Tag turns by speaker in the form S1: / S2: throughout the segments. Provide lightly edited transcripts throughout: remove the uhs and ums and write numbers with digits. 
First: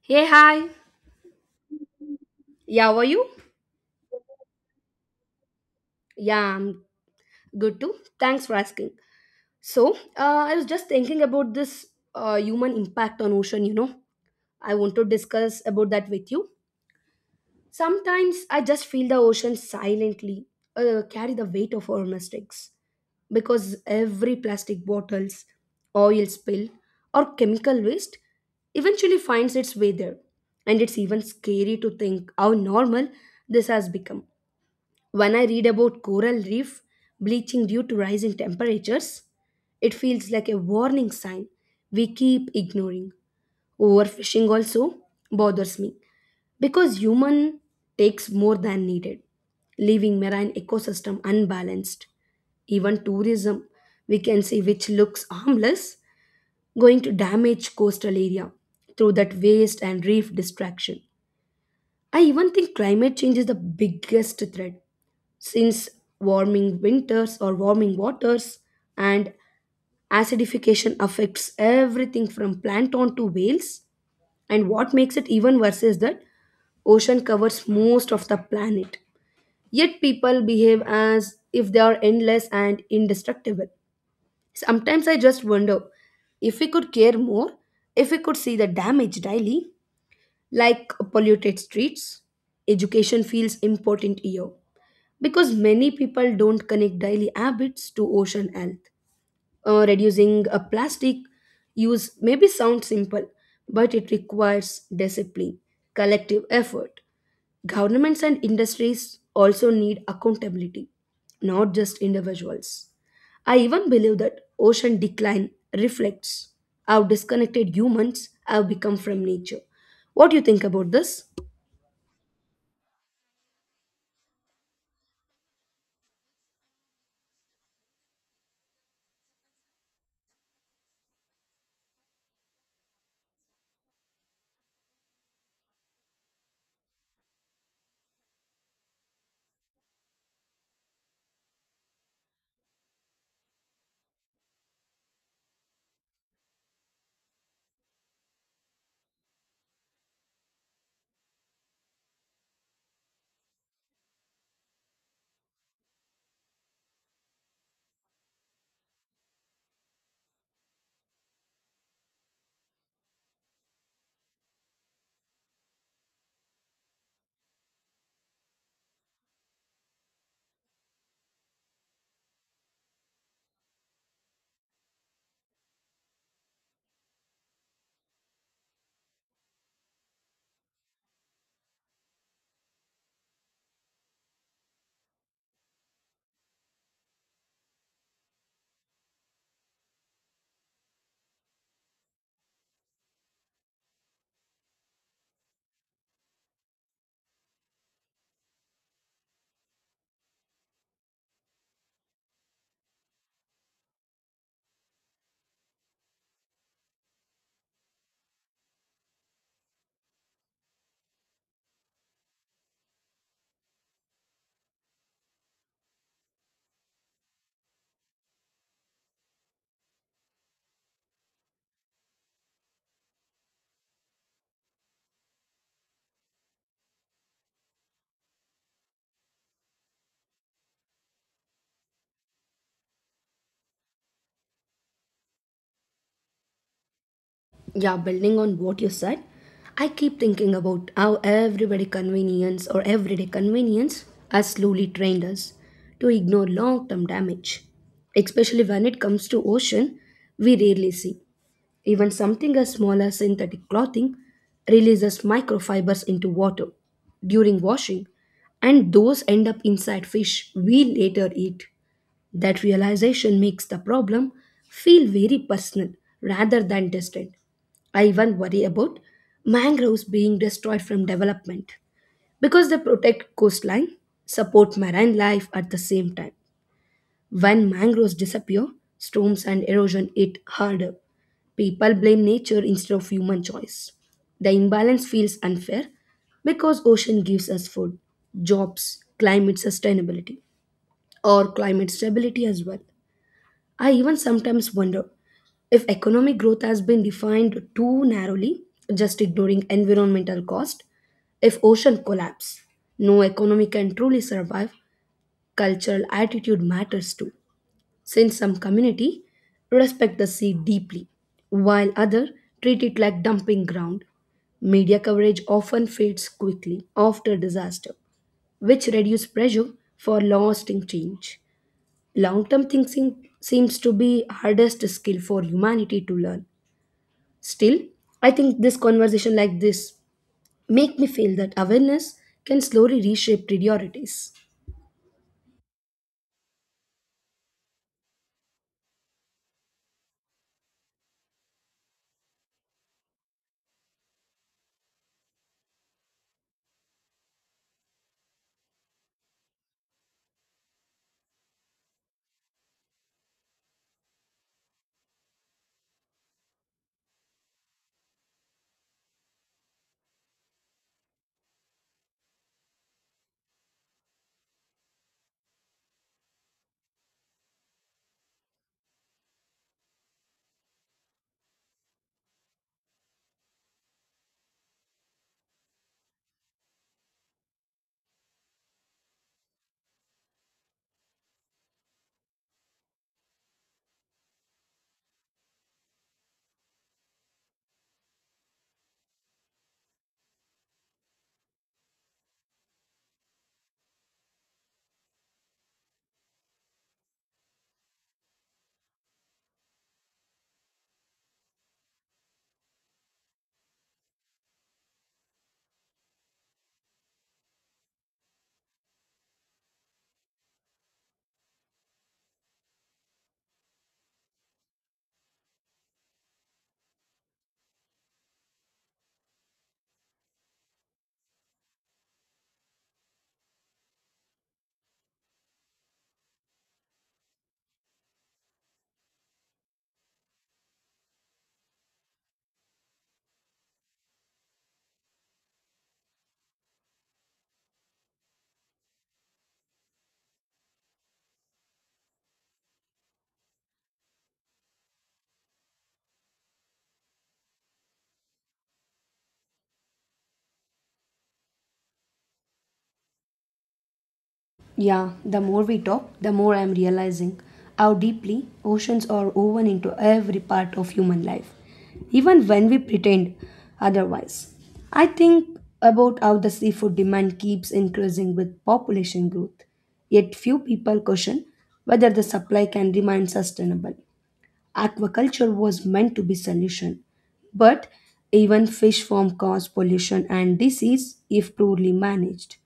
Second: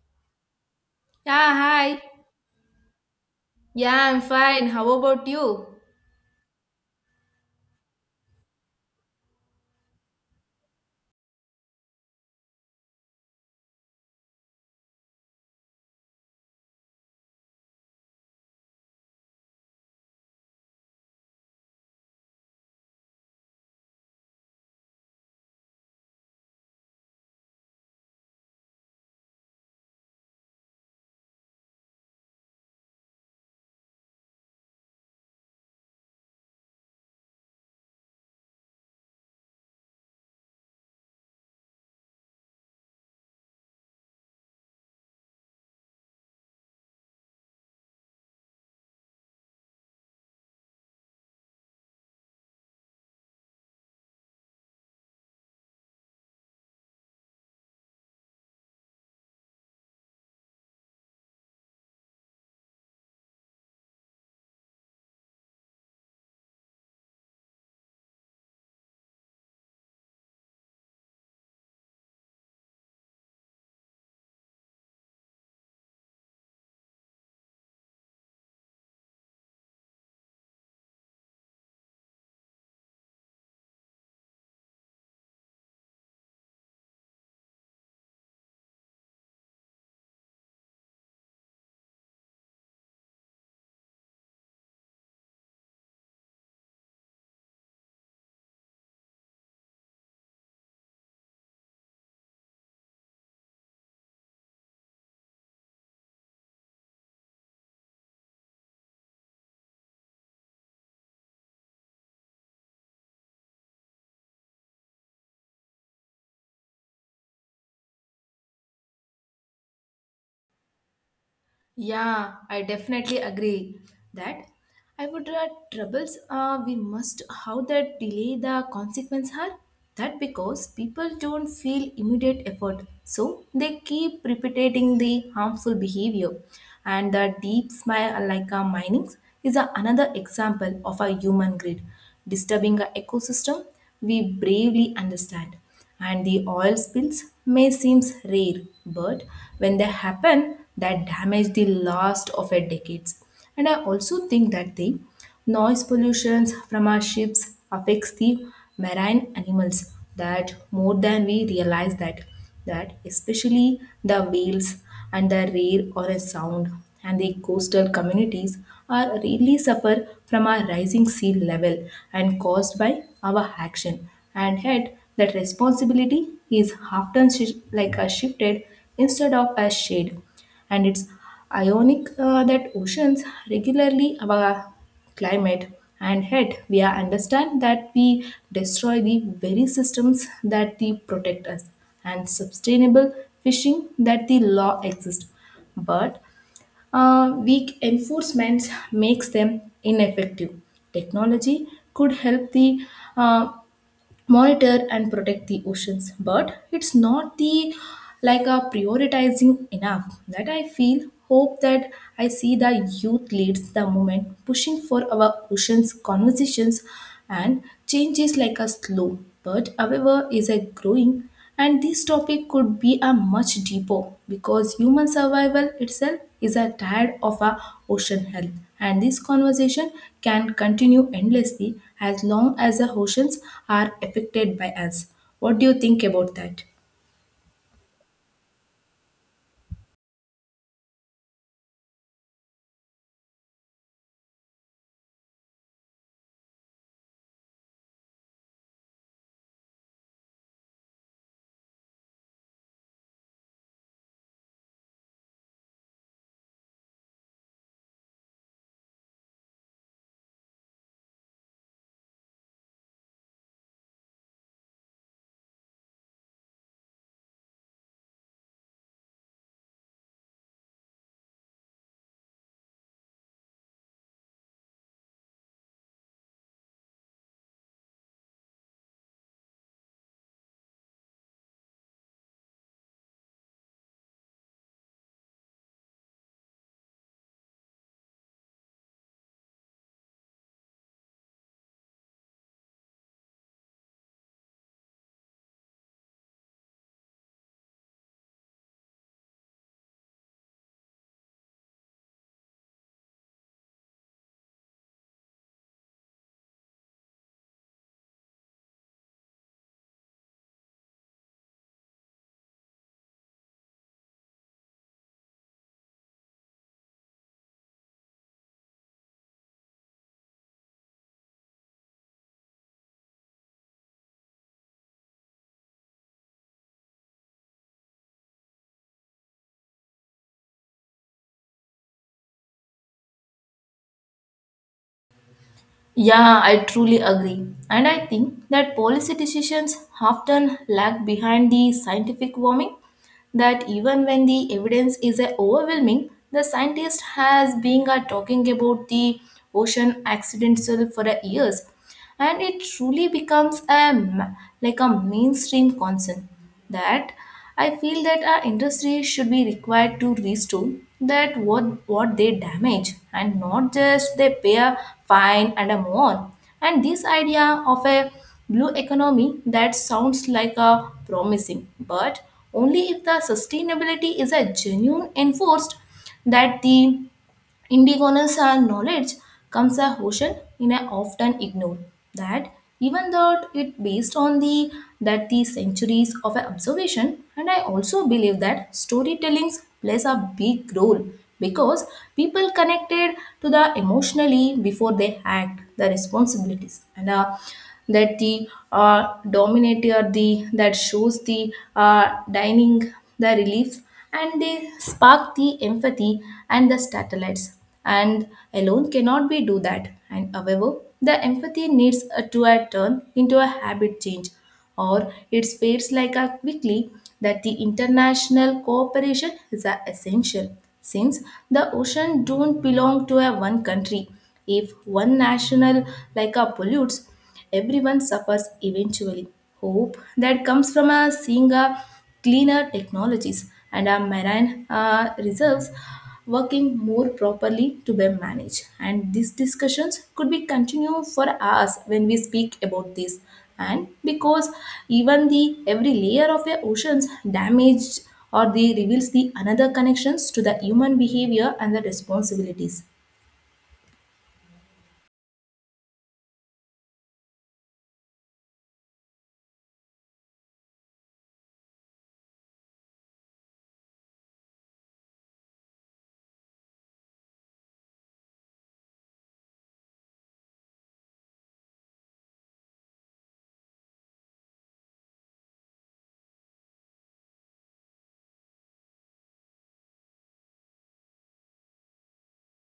S1: Hey, hi.
S2: Yeah, hi.
S1: Yeah, how are you?
S2: Yeah, I'm fine. How about you?
S1: Yeah, I'm good too. Thanks for asking. So, I was just thinking about this human impact on ocean. I want to discuss about that with you. Sometimes I just feel the ocean silently carry the weight of our mistakes because every plastic bottles, oil spill, or chemical waste eventually finds its way there. And it's even scary to think how normal this has become. When I read about coral reef bleaching due to rising temperatures, it feels like a warning sign we keep ignoring. Overfishing also bothers me because human takes more than needed, leaving marine ecosystem unbalanced. Even tourism, we can say, which looks harmless, going to damage coastal area through that waste and reef destruction. I even think climate change is the biggest threat since warming winters or warming waters and acidification affects everything from plankton to whales. And what makes it even worse is that ocean covers most of the planet, yet people behave as if they are endless and indestructible. Sometimes I just wonder if we could care more, if we could see the damage daily, like polluted streets. Education feels important here because many people don't connect daily habits to ocean health. Reducing a plastic use maybe sounds simple, but it requires discipline, collective effort. Governments and industries also need accountability, not just individuals. I even believe that ocean decline reflects how disconnected humans have become from nature. What do you think about this?
S2: Yeah, I definitely agree that I would troubles we must how that delay the consequence are that because people don't feel immediate effort so they keep repeating the harmful behavior. And the deep smile like a mining is a, another example of a human greed disturbing a ecosystem we bravely understand. And the oil spills may seem rare, but when they happen, that damage the last of a decades. And I also think that the noise pollution from our ships affects the marine animals that more than we realize that, that especially the whales and the rare or a sound, and the coastal communities are really suffer from our rising sea level and caused by our action, and yet that responsibility is often like a shifted instead of a shade. And it's ironic that oceans regularly our climate, and yet we are understand that we destroy the very systems that they protect us. And sustainable fishing that the law exists, but weak enforcement makes them ineffective. Technology could help the uh, monitor and protect the oceans, but it's not the like a prioritizing enough that I feel hope that I see the youth leads the movement pushing for our oceans conversations, and change is like a slow but however is a growing. And this topic could be a much deeper because human survival itself is a tired of our ocean health, and this conversation can continue endlessly as long as the oceans are affected by us. What do you think about that?
S1: Yeah, building on what you said, I keep thinking about how everybody convenience or everyday convenience has slowly trained us to ignore long term damage. Especially when it comes to ocean, we rarely see. Even something as small as synthetic clothing releases microfibers into water during washing, and those end up inside fish we later eat. That realization makes the problem feel very personal rather than distant. I even worry about mangroves being destroyed from development because they protect coastline, support marine life at the same time. When mangroves disappear, storms and erosion hit harder. People blame nature instead of human choice. The imbalance feels unfair because ocean gives us food, jobs, climate sustainability, or climate stability as well. I even sometimes wonder if economic growth has been defined too narrowly, just ignoring environmental cost, if ocean collapse, no economy can truly survive. Cultural attitude matters too, since some community respect the sea deeply while others treat it like dumping ground. Media coverage often fades quickly after disaster, which reduce pressure for lasting change. Long term thinking seems to be hardest skill for humanity to learn. Still, I think this conversation like this make me feel that awareness can slowly reshape priorities.
S2: Yeah, I truly agree. And I think that policy decisions often lag behind the scientific warming, that even when the evidence is overwhelming, the scientist has been talking about the ocean accidents for years. And it truly becomes a, like a mainstream concern that I feel that our industry should be required to restore that what they damage and not just they pay a fine and a move on. And this idea of a blue economy that sounds like a promising, but only if the sustainability is a genuine enforced, that the Indigenous and knowledge comes a ocean in a often ignored, that even though it based on the that the centuries of a observation. And I also believe that storytelling plays a big role because people connected to the emotionally before they act the responsibilities, and that the dominator the that shows the dining the relief, and they spark the empathy. And the satellites and alone cannot be do that, and however the empathy needs a to a turn into a habit change or it fades like a quickly. That the international cooperation is a essential since the ocean don't belong to a one country. If one national like a pollutes, everyone suffers eventually. Hope that comes from a seeing a cleaner technologies and our marine reserves working more properly to be managed. And these discussions could be continued for hours when we speak about this. And because even the every layer of the oceans damaged or they reveals the another connections to the human behavior and the responsibilities.
S1: Yeah, the more we talk, the more I'm realizing how deeply oceans are woven into every part of human life, even when we pretend otherwise. I think about how the seafood demand keeps increasing with population growth, yet few people question whether the supply can remain sustainable. Aquaculture was meant to be solution, but even fish farm cause pollution and disease if poorly managed.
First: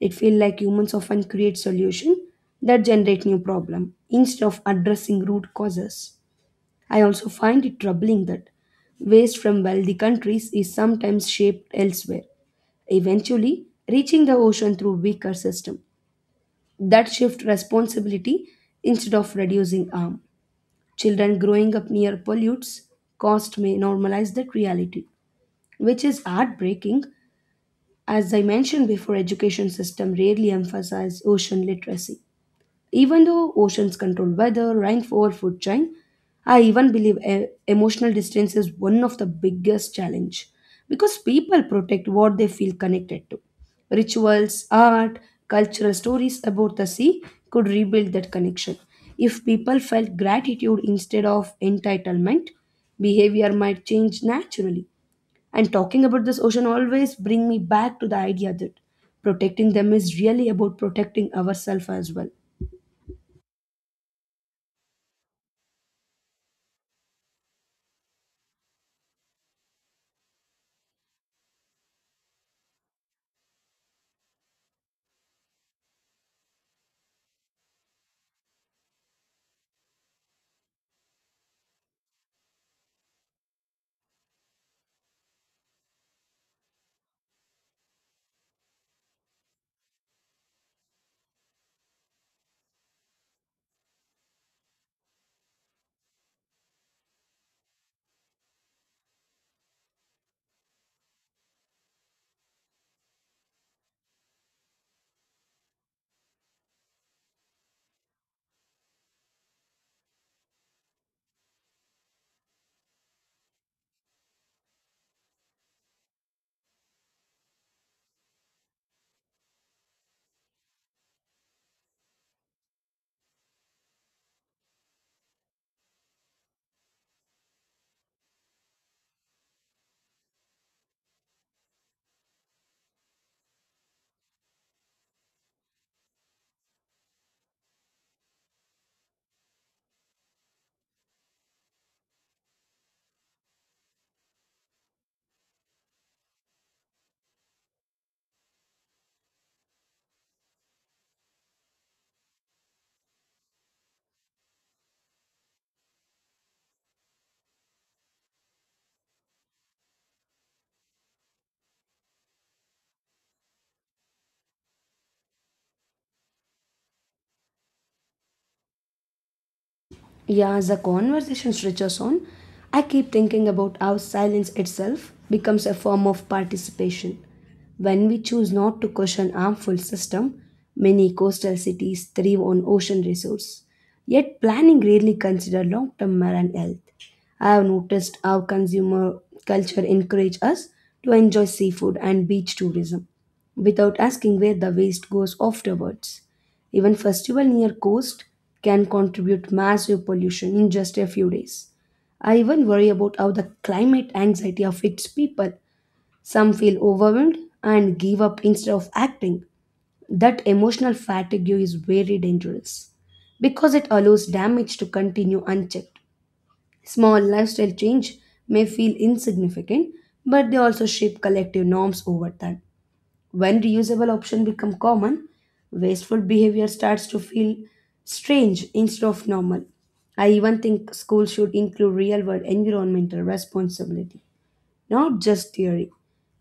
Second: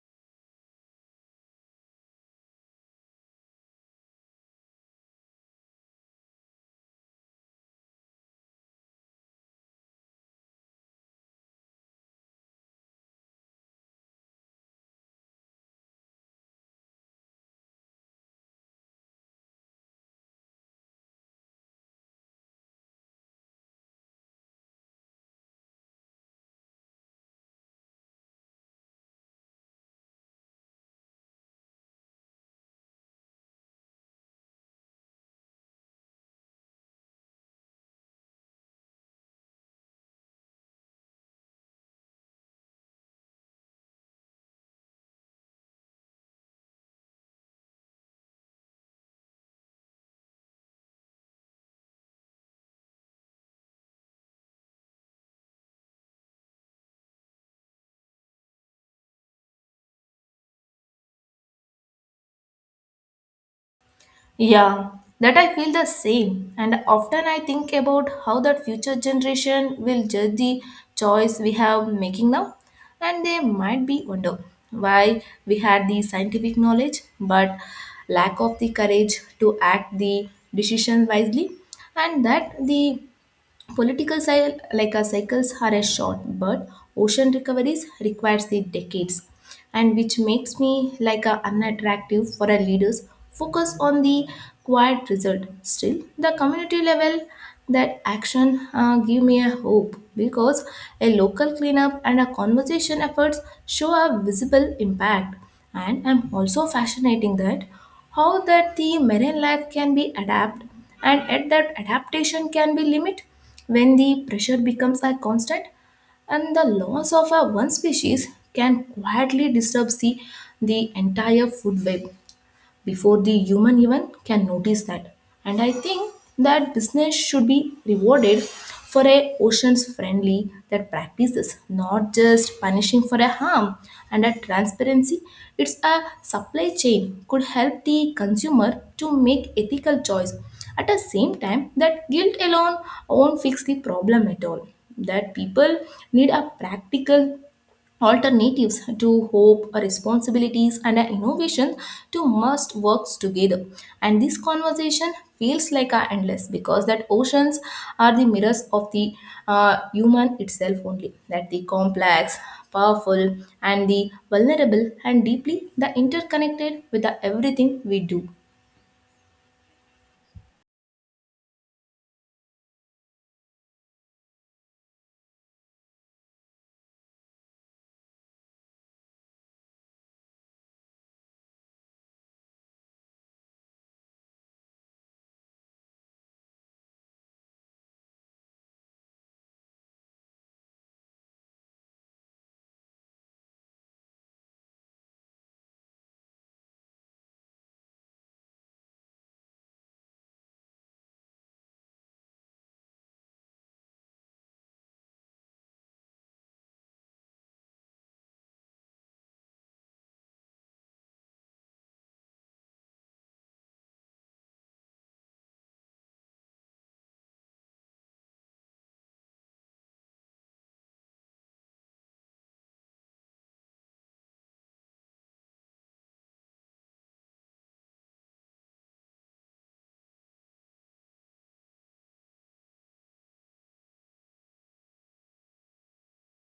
S1: It feels like humans often create solutions that generate new problem instead of addressing root causes. I also find it troubling that waste from wealthy countries is sometimes shaped elsewhere, eventually reaching the ocean through weaker system that shift responsibility instead of reducing harm. Children growing up near pollutes cost may normalize that reality, which is heartbreaking. As I mentioned before, education system rarely emphasize ocean literacy. Even though oceans control weather, rainfall, food chain, I even believe emotional distance is one of the biggest challenge because people protect what they feel connected to. Rituals, art, cultural stories about the sea could rebuild that connection. If people felt gratitude instead of entitlement, behavior might change naturally. And talking about this ocean always bring me back to the idea that protecting them is really about protecting ourselves as well.
S2: Yeah, that I feel the same. And often I think about how that future generation will judge the choice we have making now. And they might be wonder why we had the scientific knowledge but lack of the courage to act the decision wisely. And that the political like cycles are a short, but ocean recoveries requires the decades, and which makes me like unattractive for our leaders. Focus on the quiet result. Still, the community level that action give me a hope because a local cleanup and a conversation efforts show a visible impact. And I'm also fascinating that how that the marine life can be adapt, and at that adaptation can be limit when the pressure becomes a constant, and the loss of a one species can quietly disturb the entire food web before the human even can notice that. And I think that business should be rewarded for a oceans friendly that practices, not just punishing for a harm. And a transparency, it's a supply chain could help the consumer to make ethical choice. At the same time, that guilt alone won't fix the problem at all. That people need a practical alternatives to hope responsibilities and innovation to must works together. And this conversation feels like a endless because that oceans are the mirrors of the human itself, only that the complex, powerful, and the vulnerable and deeply the interconnected with the everything we do.
S1: Yeah, as the conversation stretches on, I keep thinking about how silence itself becomes a form of participation. When we choose not to question harmful system, many coastal cities thrive on ocean resource. Yet planning rarely consider long-term marine health. I have noticed how consumer culture encourage us to enjoy seafood and beach tourism without asking where the waste goes afterwards. Even festival near coast can contribute massive pollution in just a few days. I even worry about how the climate anxiety affects people. Some feel overwhelmed and give up instead of acting. That emotional fatigue is very dangerous because it allows damage to continue unchecked. Small lifestyle change may feel insignificant, but they also shape collective norms over time. When reusable options become common, wasteful behavior starts to feel strange instead of normal. I even think schools should include real world environmental responsibility, not just theory.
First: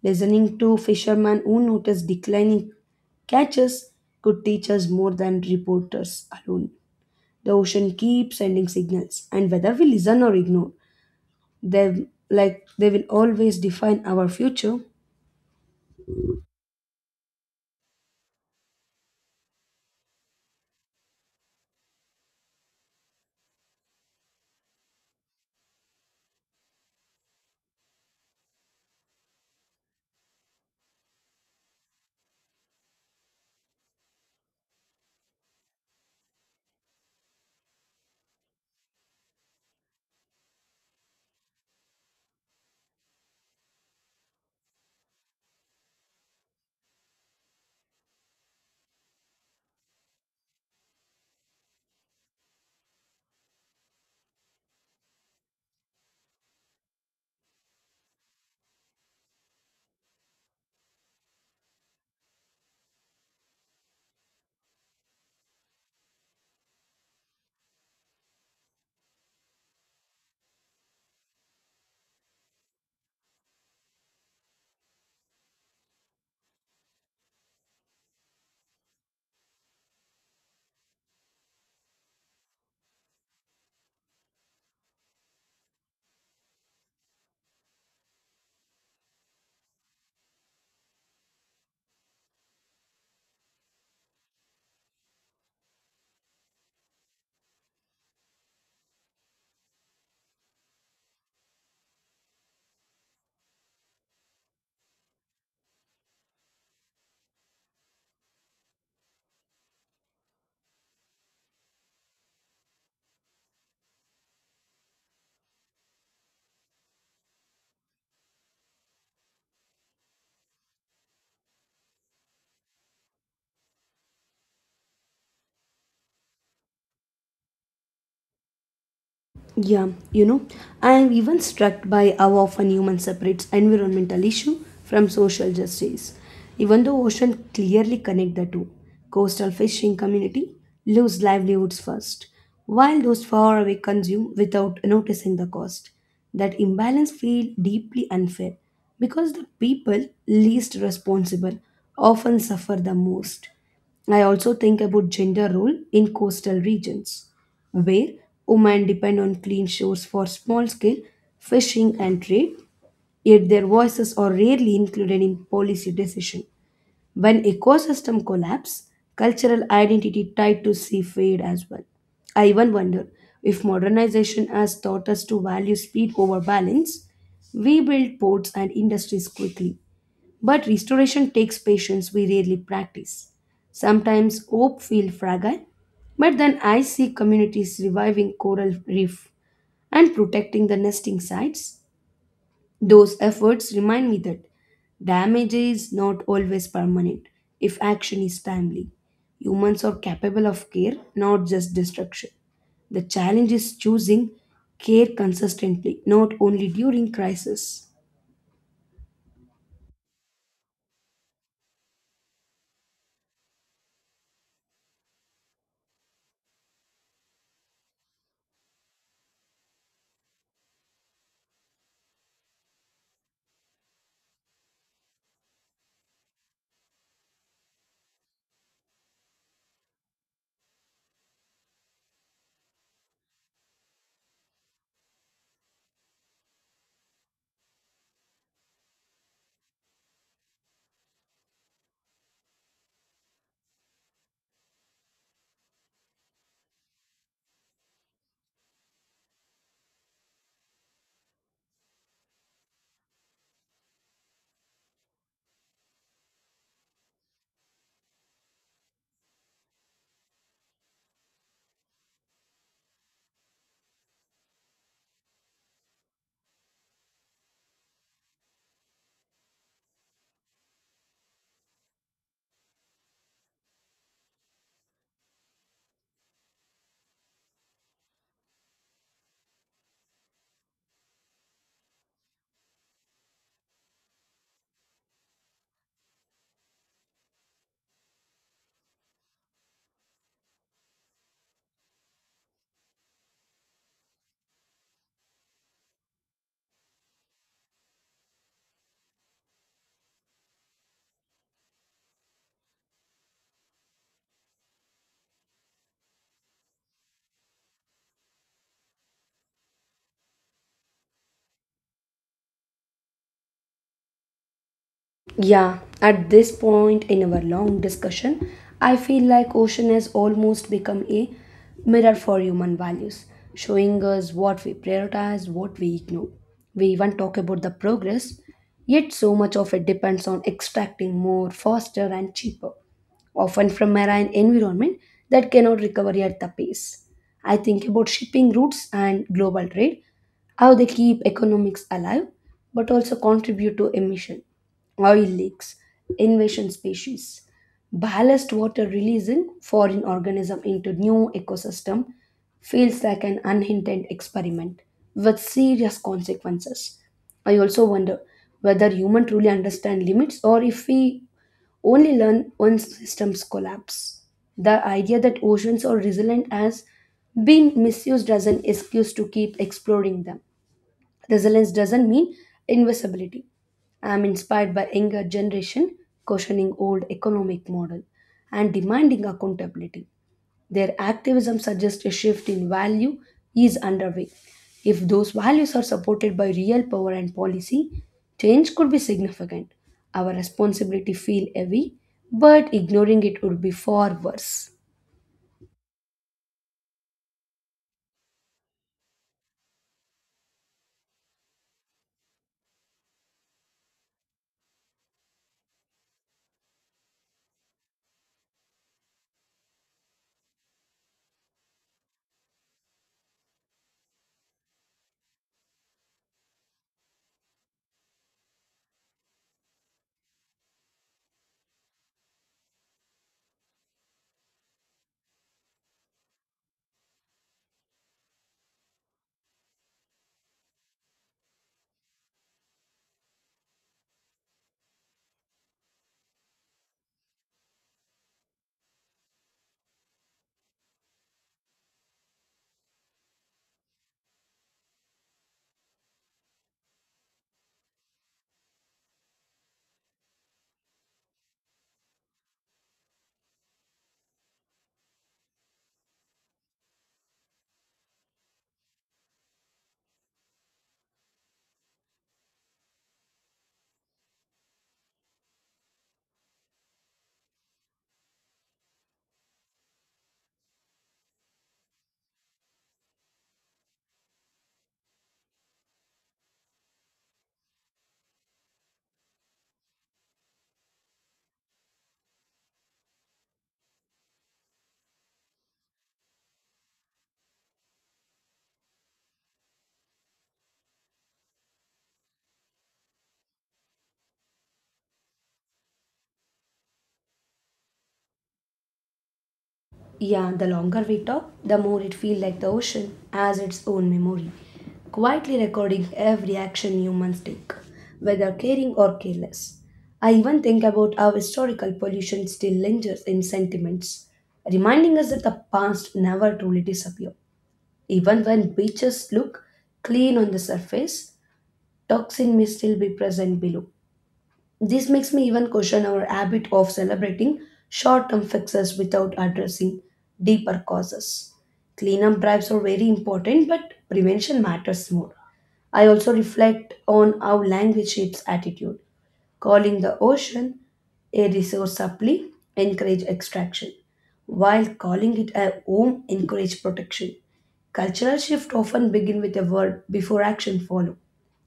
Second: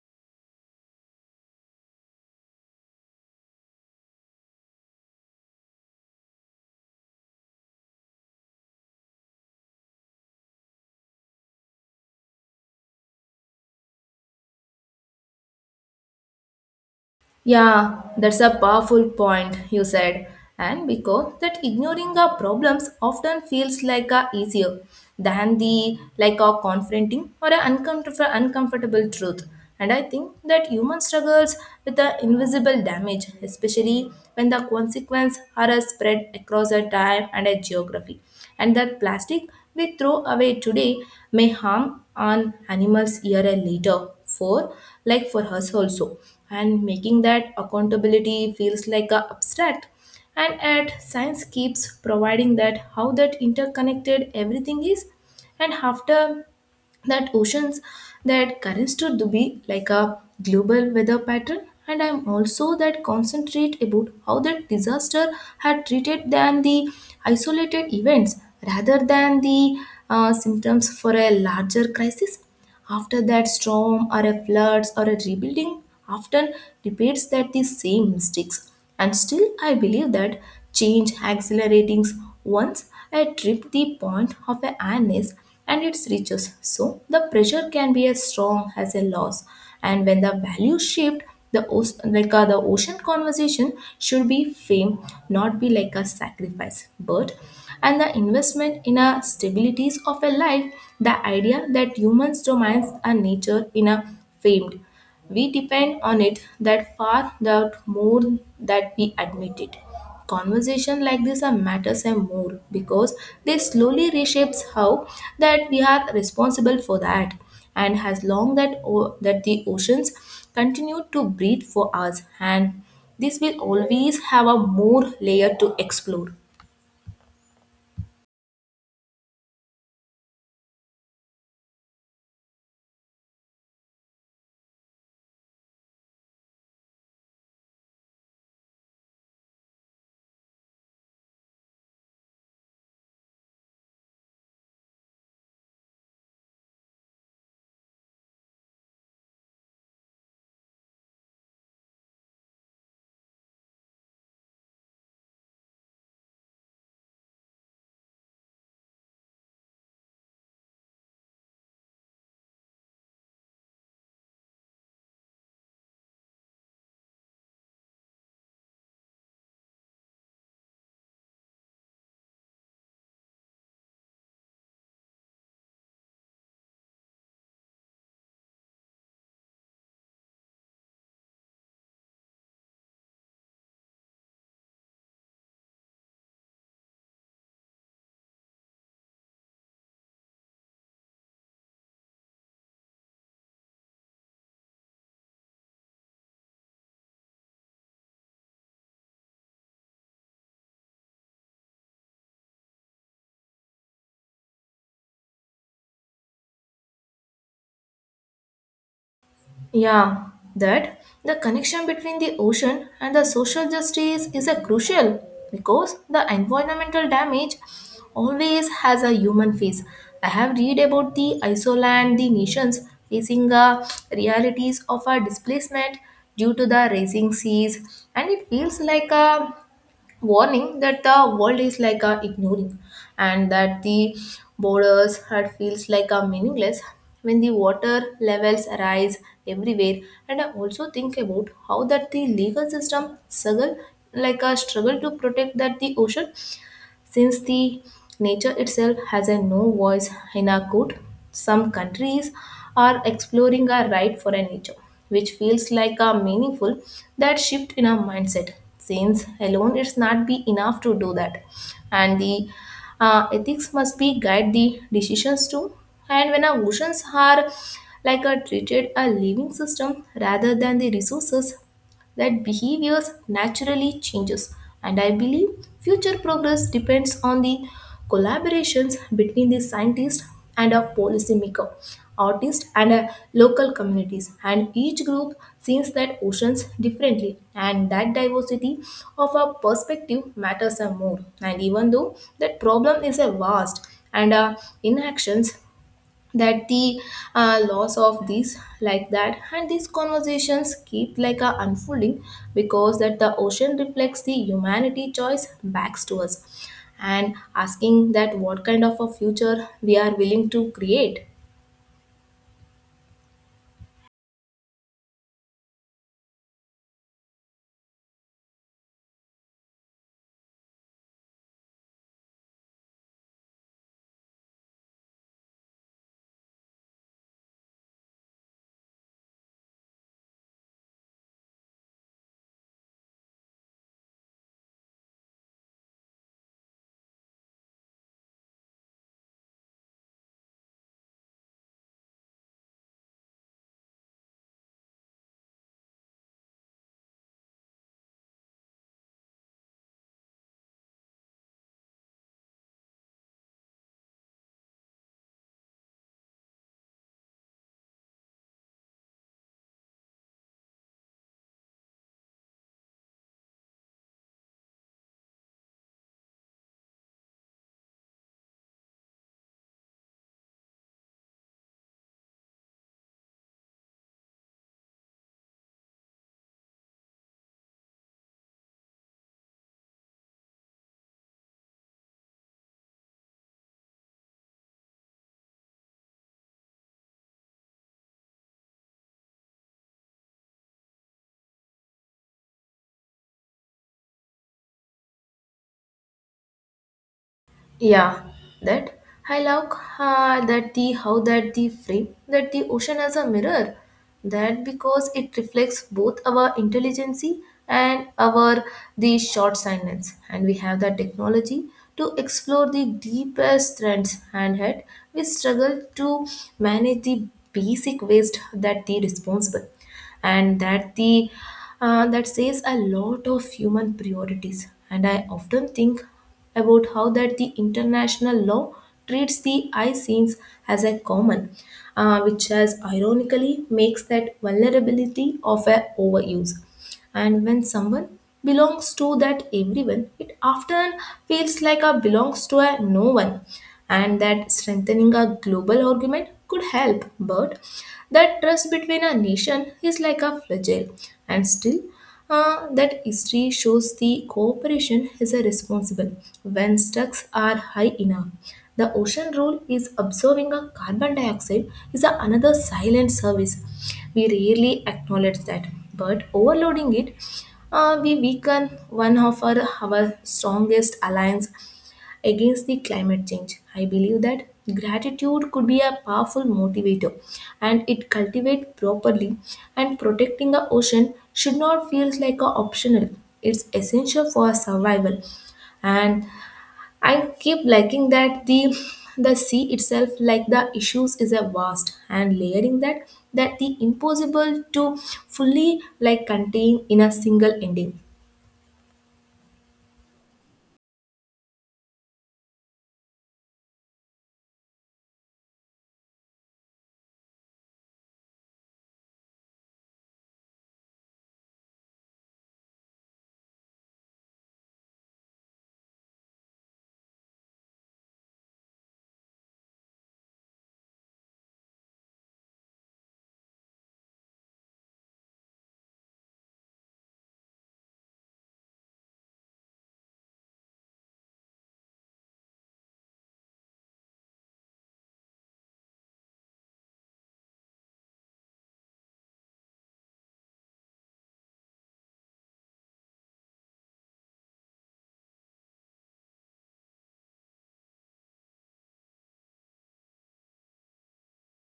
S1: Listening to fishermen who notice declining catches could teach us more than reporters alone. The ocean keeps sending signals, and whether we listen or ignore them, like they will always define our future.
S2: Yeah, that's a powerful point you said. And because that ignoring our problems often feels like a easier than the like a confronting or an uncomfortable truth. And I think that human struggles with the invisible damage, especially when the consequences are a spread across a time and a geography. And that plastic we throw away today may harm on animals year and later for like for us also, and making that accountability feels like a abstract. And at science keeps providing that how that interconnected everything is, and after that oceans that currents to be like a global weather pattern. And I'm also that concentrate about how that disaster had treated than the isolated events rather than the symptoms for a larger crisis. After that storm or a floods or a rebuilding often repeats that the same mistakes. And still I believe that change accelerates once I trip the point of a awareness and its reaches. So the pressure can be as strong as a loss. And when the value shift, the like the ocean conversation should be fame, not be like a sacrifice. But and the investment in a stabilities of a life, the idea that humans dominate a nature in a famed, we depend on it that far that more that we admit it. Conversation like this are matters and more because they slowly reshapes how that we are responsible for that, and as long that that the oceans continue to breathe for us, and this will always have a more layer to explore.
S1: Yeah, I am even struck by how often human separates environmental issue from social justice. Even though ocean clearly connect the two, coastal fishing community lose livelihoods first, while those far away consume without noticing the cost. That imbalance feel deeply unfair because the people least responsible often suffer the most. I also think about gender role in coastal regions where women depend on clean shores for small scale fishing and trade, yet their voices are rarely included in policy decision. When ecosystem collapse, cultural identity tied to sea fade as well. I even wonder if modernization has taught us to value speed over balance. We build ports and industries quickly, but restoration takes patience we rarely practice. Sometimes hope feels fragile, but then I see communities reviving coral reef and protecting the nesting sites. Those efforts remind me that damage is not always permanent if action is timely. Humans are capable of care, not just destruction. The challenge is choosing care consistently, not only during crisis.
S2: Yeah, that the connection between the ocean and the social justice is a crucial because the environmental damage always has a human face. I have read about the Iceland, the nations facing the realities of a displacement due to the rising seas, and it feels like a warning that the world is like a ignoring. And that the borders had feels like a meaningless when the water levels rise everywhere. And I also think about how that the legal system struggle like a struggle to protect that the ocean since the nature itself has a no voice in our code. Some countries are exploring our right for a nature, which feels like a meaningful that shift in our mindset. Since alone it's not be enough to do that, and the ethics must be guide the decisions too. And when our oceans are like a treated a living system rather than the resources, that behaviors naturally changes. And I believe future progress depends on the collaborations between the scientist and a policymaker, artist and local communities, and each group sees that oceans differently, and that diversity of a perspective matters a more. And even though that problem is a vast and inactions that the loss of this like that, and these conversations keep like a unfolding because that the ocean reflects the humanity choice backs to us and asking that what kind of a future we are willing to create.
S1: Yeah, at this point in our long discussion, I feel like ocean has almost become a mirror for human values, showing us what we prioritize, what we ignore. We even talk about the progress, yet so much of it depends on extracting more faster and cheaper, often from marine environment that cannot recover at the pace. I think about shipping routes and global trade, how they keep economics alive but also contribute to emission, oil leaks, invasion species. Ballast water releasing foreign organism into new ecosystem feels like an unintended experiment with serious consequences. I also wonder whether humans truly understand limits or if we only learn when systems collapse. The idea that oceans are resilient has been misused as an excuse to keep exploring them. Resilience doesn't mean invisibility. I am inspired by younger generation questioning old economic model and demanding accountability. Their activism suggests a shift in value is underway. If those values are supported by real power and policy, change could be significant. Our responsibility feel heavy, but ignoring it would be far worse.
S2: Yeah, that I love that the how that the frame that the ocean as a mirror that because it reflects both our intelligence and our the short sightedness. And we have the technology to explore the deepest trends, and head we struggle to manage the basic waste that the responsible, and that the that says a lot of human priorities. And I often think about how that the international law treats the eye scenes as a common, which has ironically makes that vulnerability of a overuse. And when someone belongs to that everyone, it often feels like a belongs to a no one, and that strengthening a global argument could help. But that trust between a nation is like a fragile, and still that history shows the cooperation is a responsible when stocks are high enough. The ocean rule is observing a carbon dioxide is a another silent service. We rarely acknowledge that, but overloading it, we weaken one of our strongest alliance against the climate change. I believe that gratitude could be a powerful motivator and it cultivate properly, and protecting the ocean should not feel like a optional. It's essential for our survival. And I keep liking that the sea itself, like, the issues is a vast and layering that the impossible to fully, like, contain in a single ending.
S1: Yeah, the longer we talk, the more it feels like the ocean has its own memory, quietly recording every action humans take, whether caring or careless. I even think about how historical pollution still lingers in sentiments, reminding us that the past never truly disappears. Even when beaches look clean on the surface, toxin may still be present below. This makes me even question our habit of celebrating short term fixes without addressing deeper causes. Cleanup drives are very important, but prevention matters more. I also reflect on how language shapes attitude, calling the ocean a resource supply encourage extraction, while calling it a home encourage protection. Cultural shift often begin with a word before action follow.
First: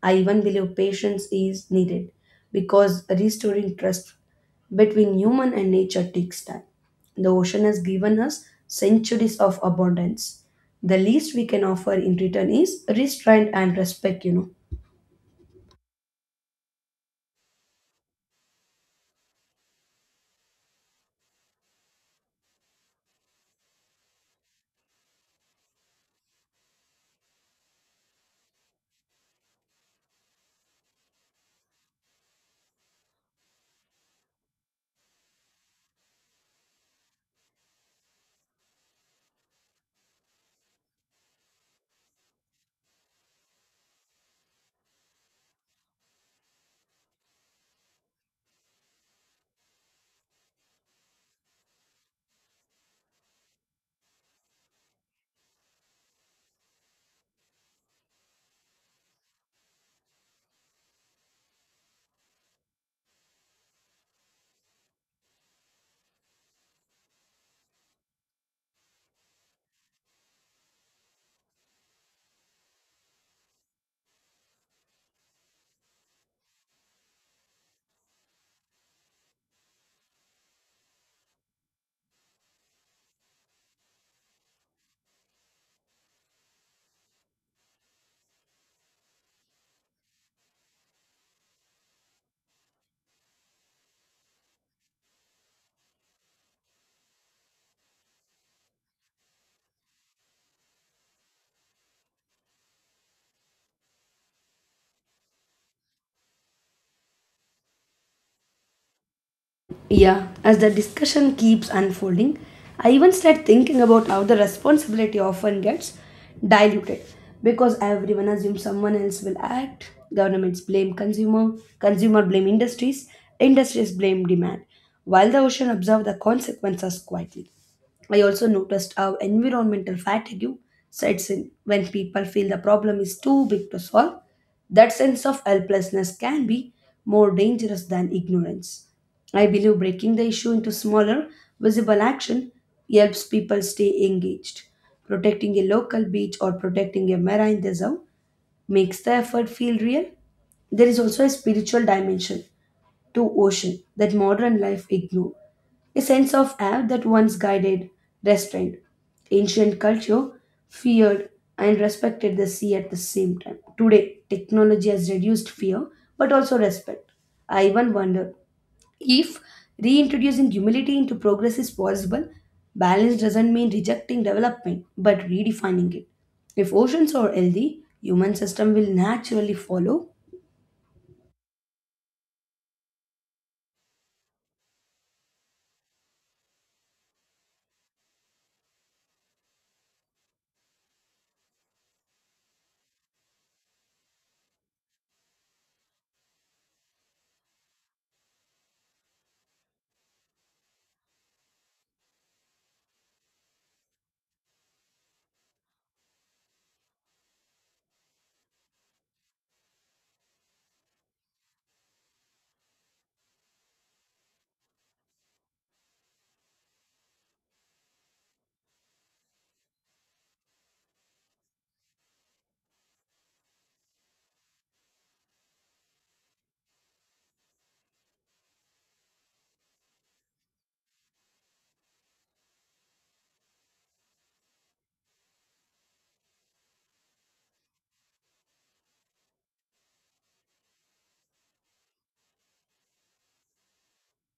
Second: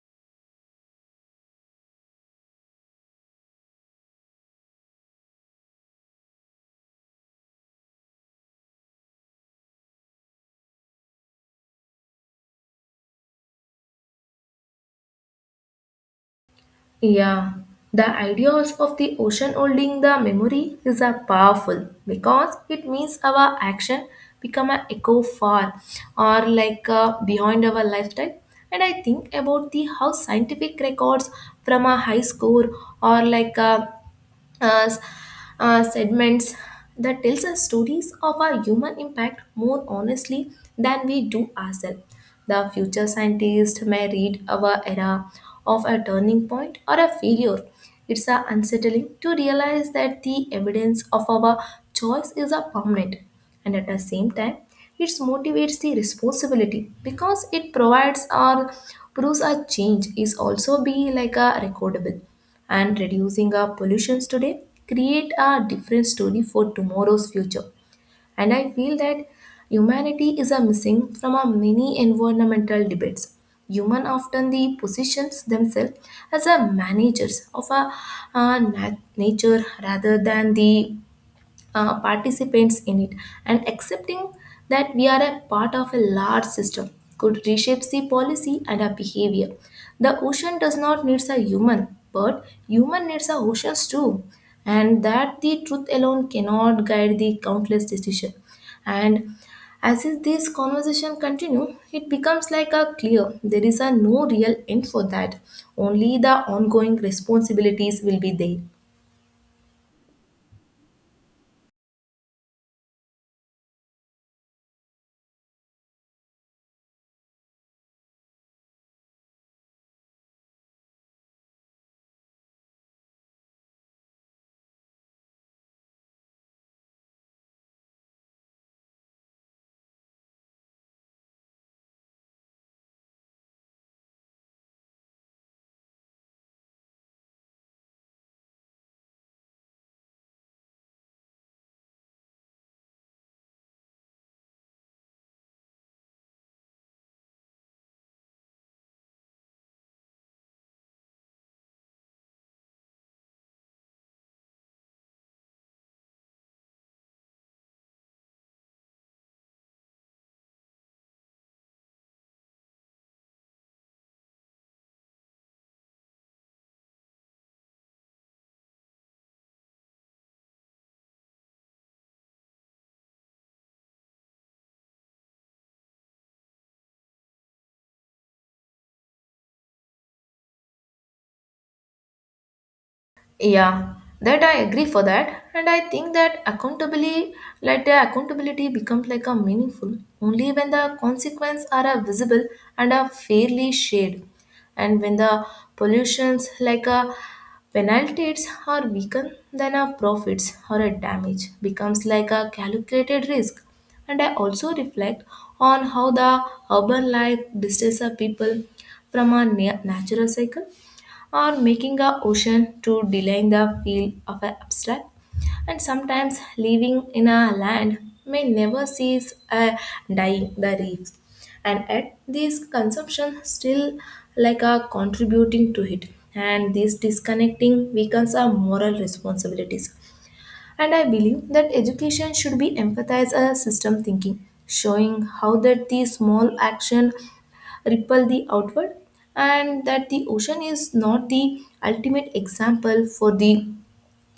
S1: I even believe patience is needed because restoring trust between human and nature takes time. The ocean has given us centuries of abundance. The least we can offer in return is restraint and respect.
S2: Yeah, the ideas of the ocean holding the memory is a powerful because it means our action become an echo far or behind our lifetime. And I think about the how scientific records from a high score or uh, s- segments that tells us stories of our human impact more honestly than we do ourselves. The future scientist may read our era of a turning point or a failure. It's a unsettling to realize that the evidence of our choice is a permanent, and at the same time, it motivates the responsibility because it provides or proves a change is also be like a recordable and reducing our pollutions today create a different story for tomorrow's future. And I feel that humanity is a missing from our many environmental debates. Human often the positions themselves as a managers of a, uh, nat- nature rather than the participants in it, and accepting that we are a part of a large system could reshape the policy and our behavior. The ocean does not need a human, but human needs a oceans too, and that the truth alone cannot guide the countless decisions. And as is this conversation continue, it becomes like a clear there is a no real end for that. Only the ongoing responsibilities will be there.
S1: Yeah, as the discussion keeps unfolding, I even start thinking about how the responsibility often gets diluted because everyone assumes someone else will act. Governments blame consumer, consumer blame industries, industries blame demand, while the ocean observe the consequences quietly. I also noticed how environmental fatigue sets in when people feel the problem is too big to solve. That sense of helplessness can be more dangerous than ignorance. I believe breaking the issue into smaller, visible action helps people stay engaged. Protecting a local beach or protecting a marine reserve makes the effort feel real. There is also a spiritual dimension to ocean that modern life ignored. A sense of awe that once guided restraint. Ancient culture feared and respected the sea at the same time. Today, technology has reduced fear but also respect. I even wonder if reintroducing humility into progress is possible. Balance doesn't mean rejecting development but redefining it. If oceans are healthy, human system will naturally follow.
S2: Yeah, that I agree for that, and I think that accountability, like the accountability, becomes like a meaningful only when the consequences are a visible and are fairly shared, and when the pollutions like a penalties are weakened, then our profits or a damage becomes like a calculated risk. And I also reflect on how the urban life distances our people from our natural cycle or making a ocean to deline the feel of an abstract. And sometimes living in a land may never cease a dying the reefs. And yet this consumption still like a contributing to it. And this disconnecting weakens our moral responsibilities. And I believe that education should be emphasized as system thinking, showing how that the small action ripple the outward and that the ocean is not the ultimate example for the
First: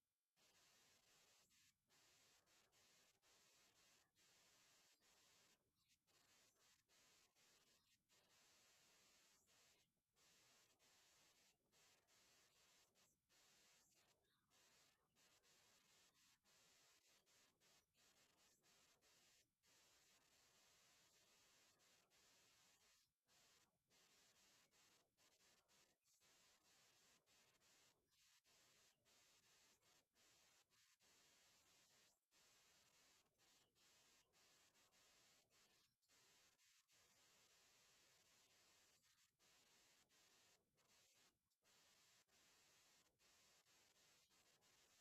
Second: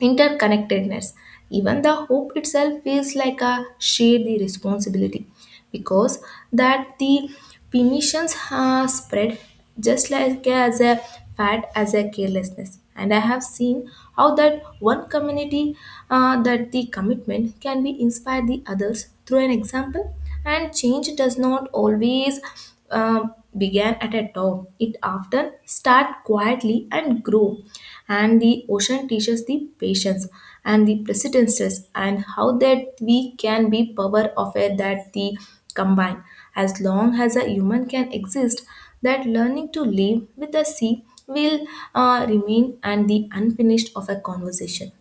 S2: interconnectedness. Even the hope itself feels like a share the responsibility because that the permissions are spread just like as a fad as a carelessness. And I have seen how that one community, that the commitment can be inspire the others through an example, and change does not always began at a top. It often starts quietly and grow. And the ocean teaches the patience and the persistences and how that we can be power of it that the combine. As long as a human can exist, that learning to live with the sea will remain and the unfinished of a conversation.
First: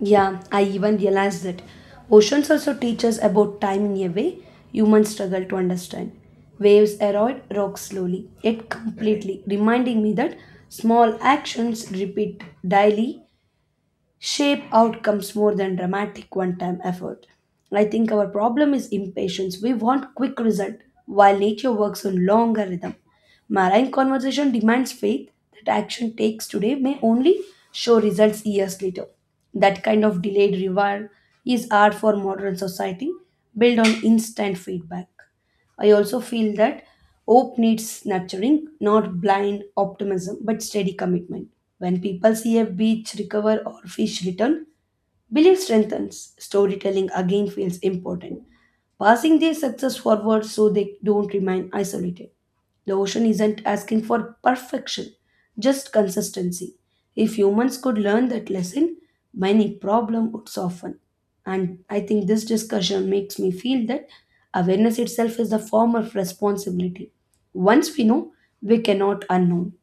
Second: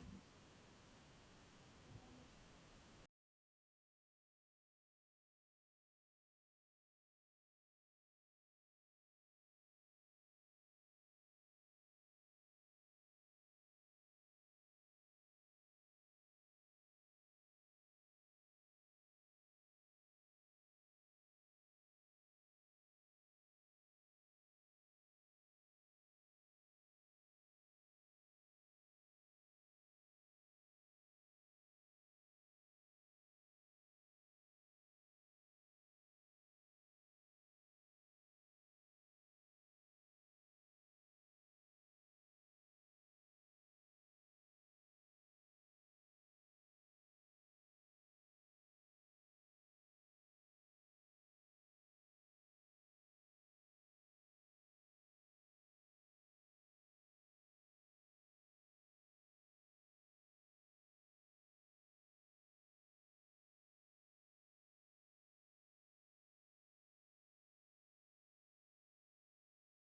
S1: Yeah, I even realized that oceans also teach us about time in a way humans struggle to understand. Waves erode rocks slowly, yet completely, reminding me that small actions repeat daily shape outcomes more than dramatic one time effort. I think our problem is impatience. We want quick result while nature works on longer rhythm. Marine conversation demands faith that action takes today may only show results years later. That kind of delayed reward is art for modern society built on instant feedback. I also feel that hope needs nurturing, not blind optimism, but steady commitment. When people see a beach recover or fish return, belief strengthens. Storytelling again feels important, passing their success forward so they don't remain isolated. The ocean isn't asking for perfection, just consistency. If humans could learn that lesson, many problem would soften. And I think this discussion makes me feel that awareness itself is the form of responsibility. Once we know, we cannot unknown.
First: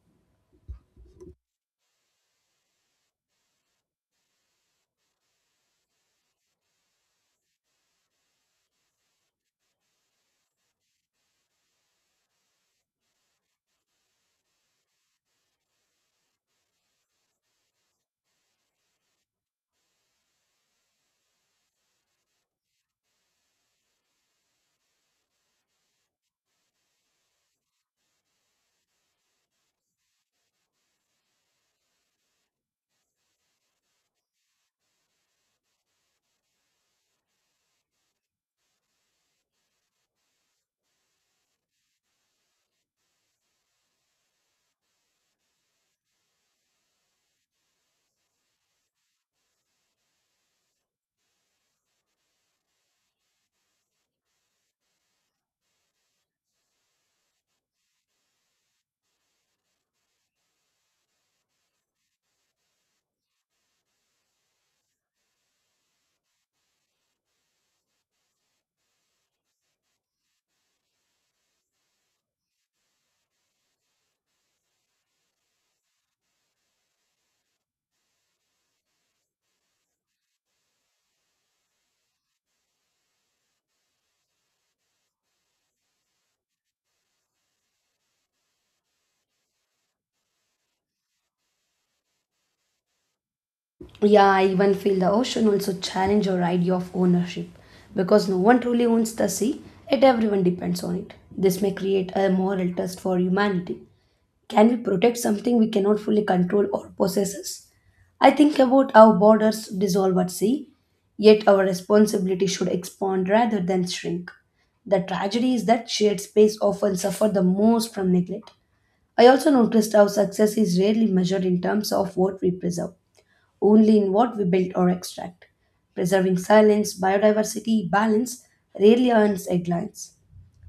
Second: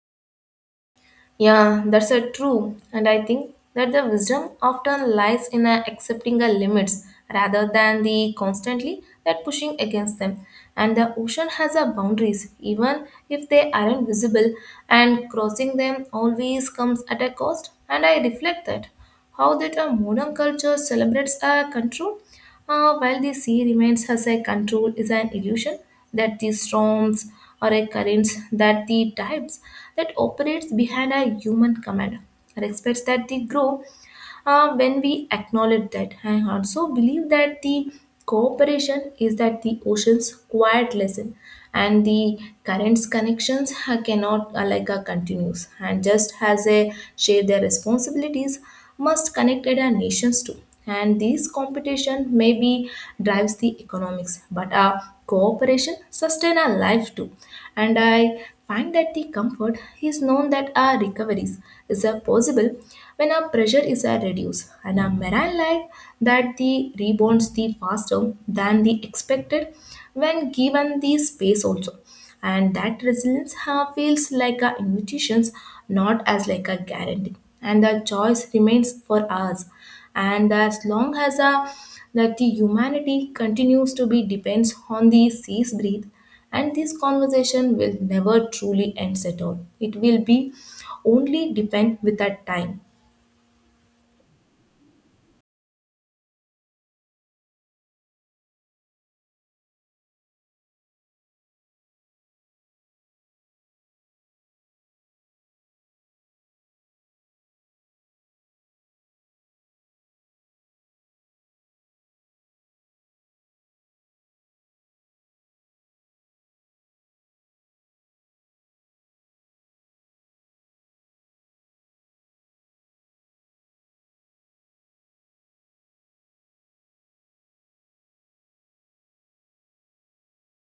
S2: Yeah, that's a true. And I think that the wisdom often lies in accepting the limits rather than the constantly that pushing against them. And the ocean has a boundaries, even if they aren't visible, and crossing them always comes at a cost. And I reflect that how that a modern culture celebrates a control, while the sea remains as a control is an illusion, that the storms or a currents that the types that operates behind a human command, are expects that they grow when we acknowledge that. I also believe that the cooperation is that the ocean's quiet lesson, and the currents connections cannot continues, and just as they share their responsibilities must connect at our nations too. And this competition maybe drives the economics, but our cooperation sustain our life too. And I find that the comfort is known that our recoveries is a possible when our pressure is a reduced, and our marine life that the rebounds the faster than the expected when given the space also. And that resilience feels like a invitations, not as like a guarantee, and the choice remains for us. And as long as that the humanity continues to be depends on the seas breathe, and this conversation will never truly end at all. It will be only depend with that time.
S1: Yeah, I even feel the ocean also challenge our idea of ownership because no one truly owns the sea, yet everyone depends on it. This may create a moral test for humanity. Can we protect something we cannot fully control or possess? Us? I think about how borders dissolve at sea, yet our responsibility should expand rather than shrink. The tragedy is that shared space often suffer the most from neglect. I also noticed how success is rarely measured in terms of what we preserve only in what we build or extract. Preserving silence, biodiversity, balance rarely earns headlines.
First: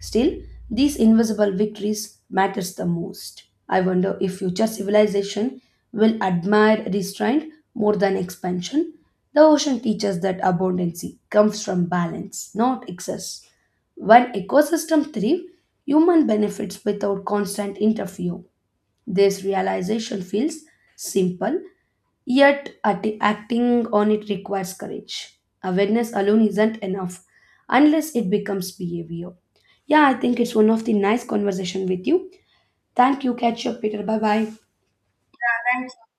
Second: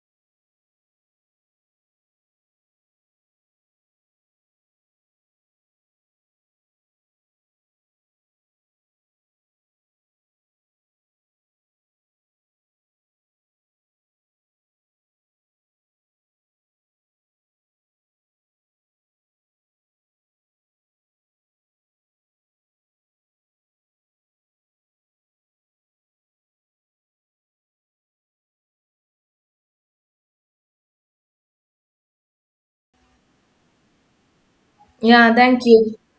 S1: Still, these invisible victories matters the most. I wonder if future civilization will admire restraint more than expansion. The ocean teaches that abundance comes from balance, not excess. When ecosystems thrive, human benefits without constant interfere. This realization feels simple. Yet acting on it requires courage. Awareness alone isn't enough unless it becomes behavior. Yeah, I think it's one of the nice conversation with you. Thank you. Catch you up later. Bye bye.
S2: Yeah, thank
S1: Thank
S2: you.